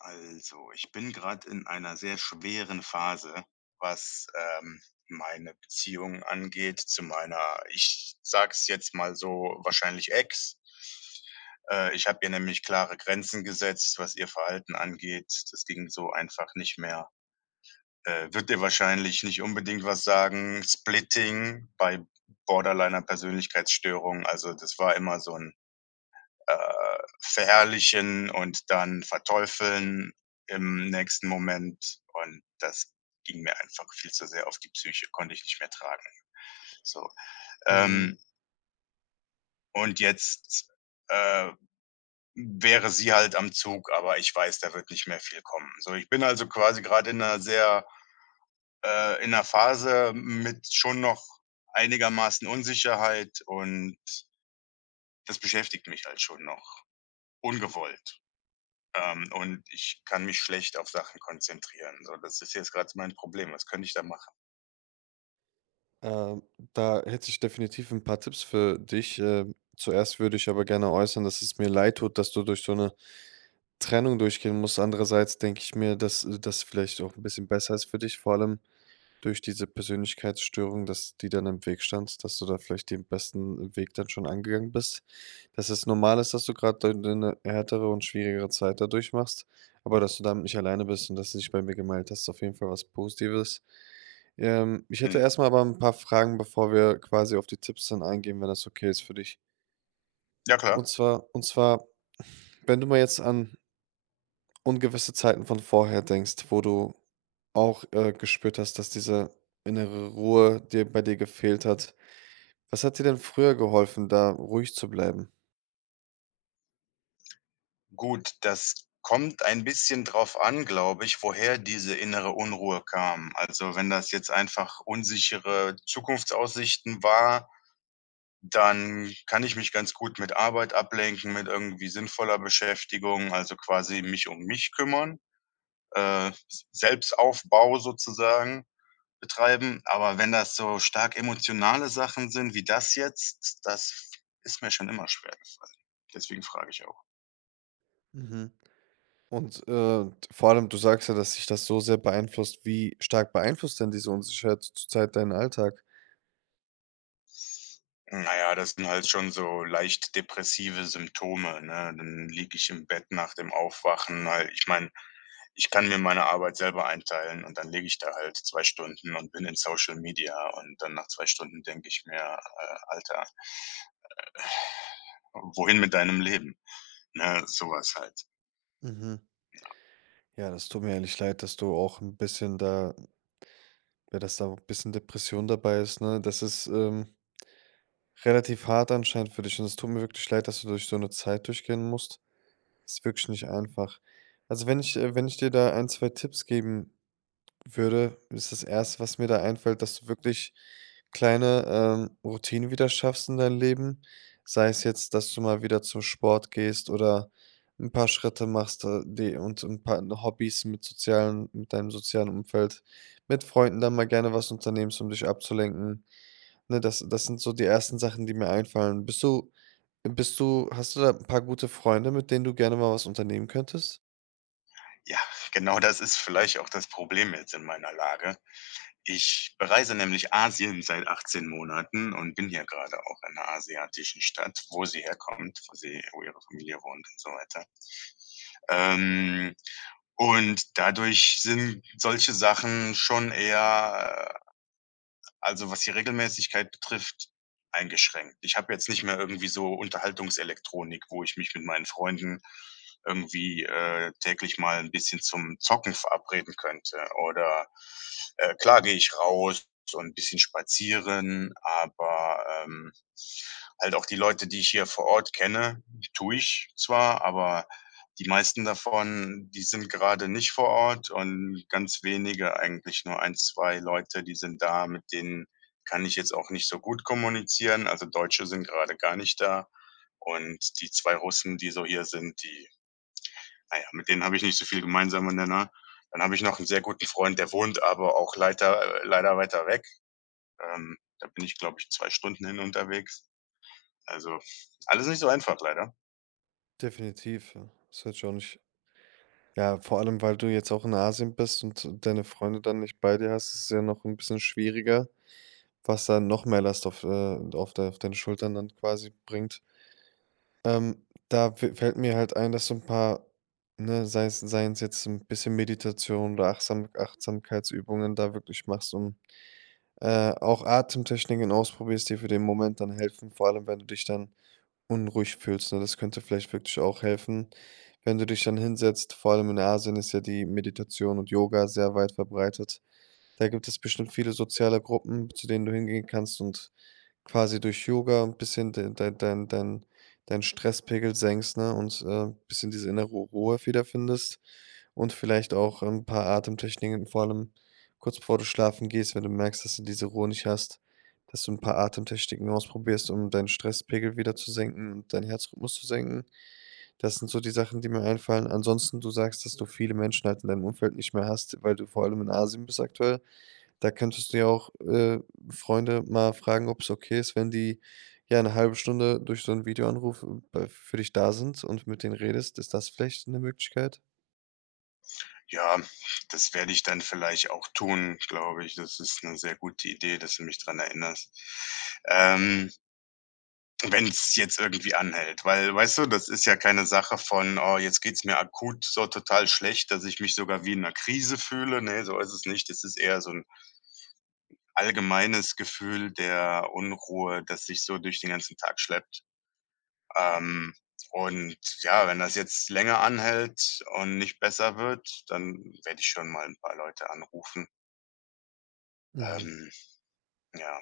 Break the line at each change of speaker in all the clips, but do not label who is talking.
Also, ich bin gerade in einer sehr schweren Phase, was, meine Beziehung angeht zu meiner, ich sage es jetzt mal so, wahrscheinlich Ex. Ich habe ihr nämlich klare Grenzen gesetzt, was ihr Verhalten angeht. Das ging so einfach nicht mehr. Wird dir wahrscheinlich nicht unbedingt was sagen. Splitting bei Borderliner Persönlichkeitsstörung. Also, das war immer so ein verherrlichen und dann verteufeln im nächsten Moment. Und das ging mir einfach viel zu sehr auf die Psyche, konnte ich nicht mehr tragen. So,
Mhm.
ähm, und jetzt äh, wäre sie halt am Zug, aber ich weiß, da wird nicht mehr viel kommen. So, ich bin also quasi gerade in einer sehr in einer Phase mit schon noch einigermaßen Unsicherheit, und das beschäftigt mich halt schon noch, ungewollt. Und ich kann mich schlecht auf Sachen konzentrieren. So, das ist jetzt gerade mein Problem. Was könnte ich da machen?
Ähm, Da hätte ich definitiv ein paar Tipps für dich. Zuerst würde ich aber gerne äußern, dass es mir leid tut, dass du durch so eine Trennung durchgehen musst. Andererseits denke ich mir, dass, das vielleicht auch ein bisschen besser ist für dich. Vor allem durch diese Persönlichkeitsstörung, dass die dann im Weg stand, dass du da vielleicht den besten Weg dann schon angegangen bist. Dass es normal ist, dass du gerade eine härtere und schwierigere Zeit dadurch machst, aber dass du damit nicht alleine bist und dass du dich bei mir gemeldet hast, ist auf jeden Fall was Positives. Ich
Hm.
hätte erst mal aber ein paar Fragen, bevor wir quasi auf die Tipps dann eingehen, wenn das okay ist für dich.
Ja, klar.
Und zwar, wenn du mal jetzt an ungewisse Zeiten von vorher denkst, wo du auch, gespürt hast, dass diese innere Ruhe dir bei dir gefehlt hat. Was hat dir denn früher geholfen, da ruhig zu bleiben?
Gut, das kommt ein bisschen drauf an, glaube ich, woher diese innere Unruhe kam. Also, wenn das jetzt einfach unsichere Zukunftsaussichten war, dann kann ich mich ganz gut mit Arbeit ablenken, mit irgendwie sinnvoller Beschäftigung, also quasi mich um mich kümmern, S Selbstaufbau sozusagen betreiben, aber wenn das so stark emotionale Sachen sind wie das jetzt, das ist mir schon immer schwer gefallen. Deswegen frage ich auch.
Mhm. Und, vor allem, du sagst ja, dass sich das so sehr beeinflusst. Wie stark beeinflusst denn diese Unsicherheit zurzeit deinen Alltag?
Na ja, das sind halt schon so leicht depressive Symptome, ne? Dann liege ich im Bett nach dem Aufwachen, halt ich meine, ich kann mir meine Arbeit selber einteilen, und dann liege ich da halt 2 Stunden und bin in Social Media, und dann nach 2 Stunden denke ich mir: Alter, wohin mit deinem Leben?“ Ne, sowas halt.
Mhm. Ja, das tut mir ehrlich leid, dass du auch ein bisschen da ja, dass da ein bisschen Depression dabei ist, ne? Das ist, relativ hart anscheinend für dich und es tut mir wirklich leid, dass du durch so eine Zeit durchgehen musst. Ist wirklich nicht einfach. Also, wenn ich wenn ich dir da ein, 2 Tipps geben würde, ist das Erste, was mir da einfällt, dass du wirklich kleine, Routinen wieder schaffst in deinem Leben. Sei es jetzt, dass du mal wieder zum Sport gehst oder ein paar Schritte machst, die und ein paar Hobbys mit sozialen mit deinem sozialen Umfeld, mit Freunden dann mal gerne was unternehmst, um dich abzulenken. Ne, das sind so die ersten Sachen, die mir einfallen. Bist du Hast du da ein paar gute Freunde, mit denen du gerne mal was unternehmen könntest?
Ja, genau, das ist vielleicht auch das Problem jetzt in meiner Lage. Ich bereise nämlich Asien seit 18 Monaten und bin hier gerade auch in einer asiatischen Stadt, wo sie herkommt, wo sie wo ihre Familie wohnt und so weiter. Ähm, und dadurch sind solche Sachen schon eher, also, was die Regelmäßigkeit betrifft, eingeschränkt. Ich habe jetzt nicht mehr irgendwie so Unterhaltungselektronik, wo ich mich mit meinen Freunden irgendwie, täglich mal ein bisschen zum Zocken verabreden könnte. Oder, klar gehe ich raus und ein bisschen spazieren, aber, halt auch die Leute, die ich hier vor Ort kenne, tue ich zwar, aber die meisten davon, die sind gerade nicht vor Ort, und ganz wenige, eigentlich nur ein, 2 Leute, die sind da, mit denen kann ich jetzt auch nicht so gut kommunizieren. Also, Deutsche sind gerade gar nicht da, und die 2 Russen, die so hier sind, die, naja, mit denen habe ich nicht so viel gemeinsame Nenner. Dann habe ich noch 'n sehr guten Freund, der wohnt aber auch leiter leider weiter weg. Da bin ich, glaube ich, 2 Stunden hin unterwegs. Also, alles nicht so einfach leider.
Definitiv, ja. Das hätte ich auch nicht. Ja, vor allem, weil du jetzt auch in Asien bist und deine Freunde dann nicht bei dir hast, ist es ja noch ein bisschen schwieriger, was da noch mehr Last auf de auf deine Schultern dann quasi bringt. Da fä fällt mir halt ein, dass so ein paar, ne, sei es sei's es jetzt ein bisschen Meditation oder Achtsamkeitsübungen da wirklich machst und, auch Atemtechniken ausprobierst, die für den Moment dann helfen, vor allem, wenn du dich dann unruhig fühlst, ne? Das könnte vielleicht wirklich auch helfen, wenn du dich dann hinsetzt. Vor allem in Asien ist ja die Meditation und Yoga sehr weit verbreitet. Da gibt es bestimmt viele soziale Gruppen, zu denen du hingehen kannst und quasi durch Yoga ein bisschen de dein dein dein deinen Stresspegel senkst, ne, und, bisschen diese innere Ruhe wiederfindest und vielleicht auch ein paar Atemtechniken, vor allem kurz bevor du schlafen gehst, wenn du merkst, dass du diese Ruhe nicht hast, dass du ein paar Atemtechniken ausprobierst, um deinen Stresspegel wieder zu senken und deinen Herzrhythmus zu senken. Das sind so die Sachen, die mir einfallen. Ansonsten, du sagst, dass du viele Menschen halt in deinem Umfeld nicht mehr hast, weil du vor allem in Asien bist aktuell. Da könntest du ja auch, Freunde mal fragen, ob es okay ist, wenn die, ja, eine halbe Stunde durch so 'n Videoanruf bei für dich da sind und mit denen redest. Ist das vielleicht 'ne Möglichkeit?
Ja, das werde ich dann vielleicht auch tun, glaube ich. Das ist eine sehr gute Idee, dass du mich dran erinnerst. Ähm, Wenn es jetzt irgendwie anhält, weil, weißt du, das ist ja keine Sache von: „Oh, jetzt geht's mir akut so total schlecht, dass ich mich sogar wie in einer Krise fühle.“ Ne, so ist es nicht. Es ist eher so ein allgemeines Gefühl der Unruhe, das sich so durch den ganzen Tag schleppt. Ähm, und ja, wenn das jetzt länger anhält und nicht besser wird, dann werde ich schon mal ein paar Leute anrufen.
Mhm.
Ähm, ja.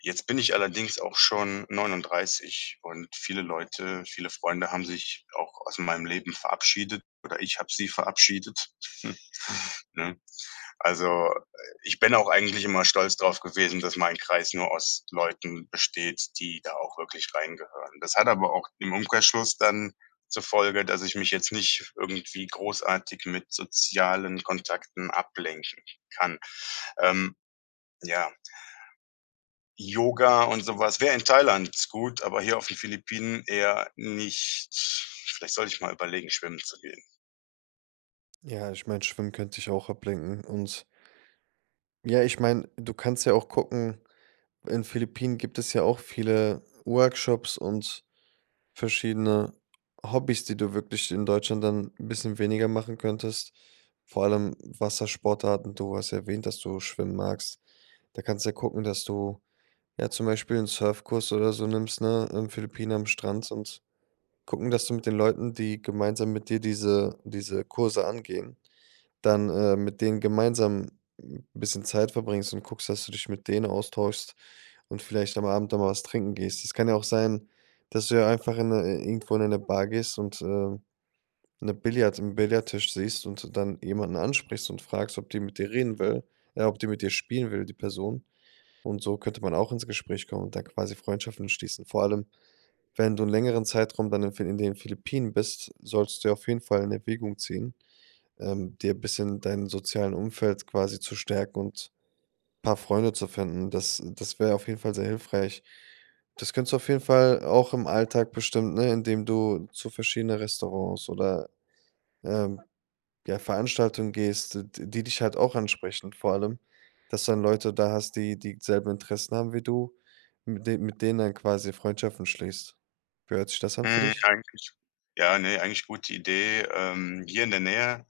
Jetzt bin ich allerdings auch schon 39, und viele Leute, viele Freunde haben sich auch aus meinem Leben verabschiedet, oder ich habe sie verabschiedet. Ne? Also, ich bin auch eigentlich immer stolz drauf gewesen, dass mein Kreis nur aus Leuten besteht, die da auch wirklich reingehören. Das hat aber auch im Umkehrschluss dann zur Folge, dass ich mich jetzt nicht irgendwie großartig mit sozialen Kontakten ablenken kann. Ähm, ja. Yoga und sowas was wäre in Thailand gut, aber hier auf den Philippinen eher nicht. Vielleicht sollte ich mal überlegen, schwimmen zu gehen.
Ja, ich meine, Schwimmen könnte dich auch ablenken und ja, ich meine, du kannst ja auch gucken, in Philippinen gibt es ja auch viele Workshops und verschiedene Hobbys, die du wirklich in Deutschland dann 'n bisschen weniger machen könntest. Vor allem Wassersportarten. Du hast ja erwähnt, dass du schwimmen magst. Da kannst du ja gucken, dass du, ja, zum Beispiel einen Surfkurs oder so nimmst, ne, in Philippinen am Strand und gucken, dass du mit den Leuten, die gemeinsam mit dir diese Kurse angehen, dann, mit denen gemeinsam 'n bisschen Zeit verbringst und guckst, dass du dich mit denen austauschst und vielleicht am Abend dann mal was trinken gehst. Es kann ja auch sein, dass du ja einfach in 'ne irgendwo in eine Bar gehst und, 'ne Billard 'n Billardtisch siehst und dann jemanden ansprichst und fragst, ob die mit dir spielen will, die Person. Und so könnte man auch ins Gespräch kommen und da quasi Freundschaften schließen. Vor allem wenn du 'n längeren Zeitraum dann in Phil in den Philippinen bist, solltest du ja auf jeden Fall in Erwägung ziehen, dir bisschen dein sozialen Umfeld quasi zu stärken und paar Freunde zu finden. Das wäre auf jeden Fall sehr hilfreich. Das könntest du auf jeden Fall auch im Alltag bestimmt, ne, indem du zu verschiedenen Restaurants oder, ähm, ja, Veranstaltungen gehst, d die dich halt auch ansprechen, vor allem, dass du dann Leute da hast, die dieselben Interessen haben wie du, mit de mit denen dann quasi Freundschaften schließt. Wie hört sich das an für
Hm,
dich?
eigentlich ja, ne, eigentlich gute Idee. Hier in der Nähe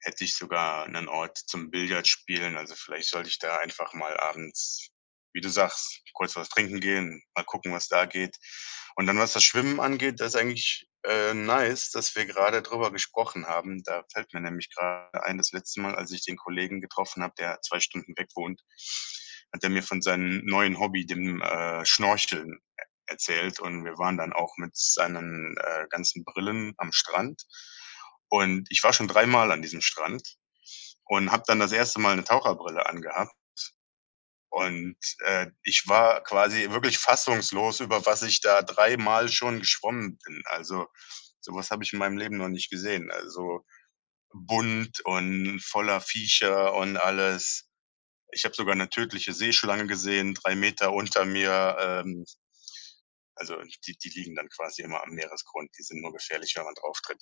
hätte ich sogar einen Ort zum Billardspielen. Also, vielleicht sollte ich da einfach mal abends, wie du sagst, kurz was trinken gehen, mal gucken, was da geht. Und dann, was das Schwimmen angeht, das ist eigentlich, nice, dass wir gerade drüber gesprochen haben. Da fällt mir nämlich gerade ein, das letzte Mal, als ich den Kollegen getroffen habe, der 2 Stunden weg wohnt, hat er mir von seinem neuen Hobby, dem, Schnorcheln, e erzählt. Und wir waren dann auch mit seinen, ganzen Brillen am Strand. Und ich war schon dreimal an diesem Strand und habe dann das erste Mal 'ne Taucherbrille angehabt, und, ich war quasi wirklich fassungslos, über was ich da dreimal schon geschwommen bin. Also, so was habe ich in meinem Leben noch nicht gesehen. Also, bunt und voller Viecher und alles. Ich habe sogar 'ne tödliche Seeschlange gesehen, 3 Meter unter mir. Also, die die liegen dann quasi immer am Meeresgrund. Die sind nur gefährlich, wenn man drauftritt.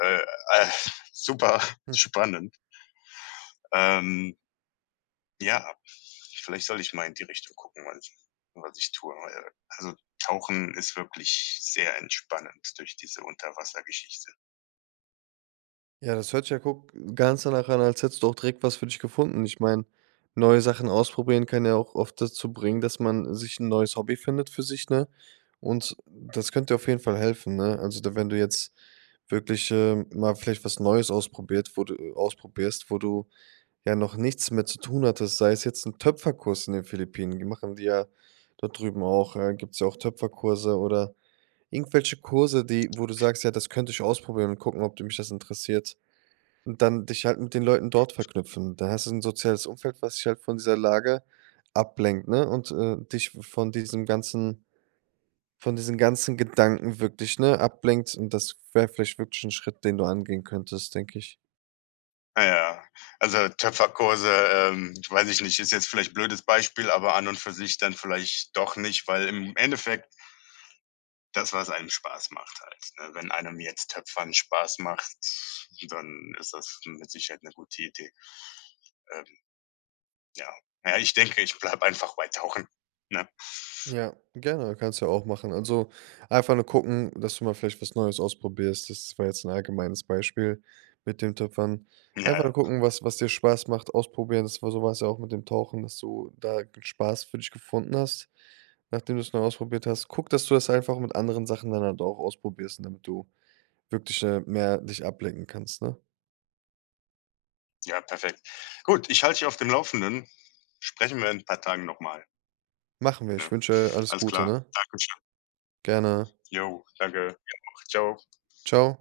Äh, äh, super
Hm.
spannend. Ähm, ja, vielleicht soll ich mal in die Richtung gucken, was ich tue, weil, also, Tauchen ist wirklich sehr entspannend durch diese Unterwassergeschichte.
Ja, das hört sich ja guck ganz danach an, als hättest du auch direkt was für dich gefunden. Ich meine, neue Sachen ausprobieren kann ja auch oft dazu bringen, dass man sich ein neues Hobby findet für sich, ne? Und das könnte auf jeden Fall helfen, ne? Also, da wenn du jetzt wirklich, mal vielleicht was Neues ausprobiert, wo du ausprobierst, wo du ja noch nichts mehr zu tun hattest, sei es jetzt ein Töpferkurs in den Philippinen. Die machen die ja dort drüben auch, gibt's ja auch Töpferkurse oder irgendwelche Kurse, die wo du sagst: „Ja, das könnte ich ausprobieren und gucken, ob d mich das interessiert.“ Und dann dich halt mit den Leuten dort verknüpfen. Dann hast du 'n soziales Umfeld, was dich halt von dieser Lage ablenkt, ne, und, dich von diesen ganzen Gedanken wirklich, ne, ablenkt und das wäre vielleicht wirklich 'n Schritt, den du angehen könntest, denke ich.
Ah ja, also Töpferkurse, weiß ich nicht, ist jetzt vielleicht blödes Beispiel, aber an und für sich dann vielleicht doch nicht, weil im Endeffekt das, was einem Spaß macht halt, ne? Wenn einem jetzt Töpfern Spaß macht, dann ist das mit Sicherheit eine gute Idee. Ähm, ja. Ja, ich denke, ich bleibe einfach bei Tauchen, ne?
Ja, gerne, kannst du ja auch machen. Also einfach nur gucken, dass du mal vielleicht was Neues ausprobierst. Das war jetzt ein allgemeines Beispiel mit dem Töpfern.
Ja,
Einfach
ja.
nur gucken, was, was dir Spaß macht, ausprobieren. Das war so war es ja auch mit dem Tauchen, dass du da Spaß für dich gefunden hast, nachdem du es neu ausprobiert hast. Guck, dass du das einfach mit anderen Sachen dann halt auch ausprobierst, damit du wirklich mehr dich ablenken kannst, ne?
Ja, perfekt. Gut, ich halte dich auf dem Laufenden. Sprechen wir in ein paar Tagen nochmal.
Machen wir.
Ne?
Ich wünsche alles
Alles
Gute,
klar.
ne?
Dankeschön.
Gerne.
Jo, danke. Dir auch. Tschau.
Ciao.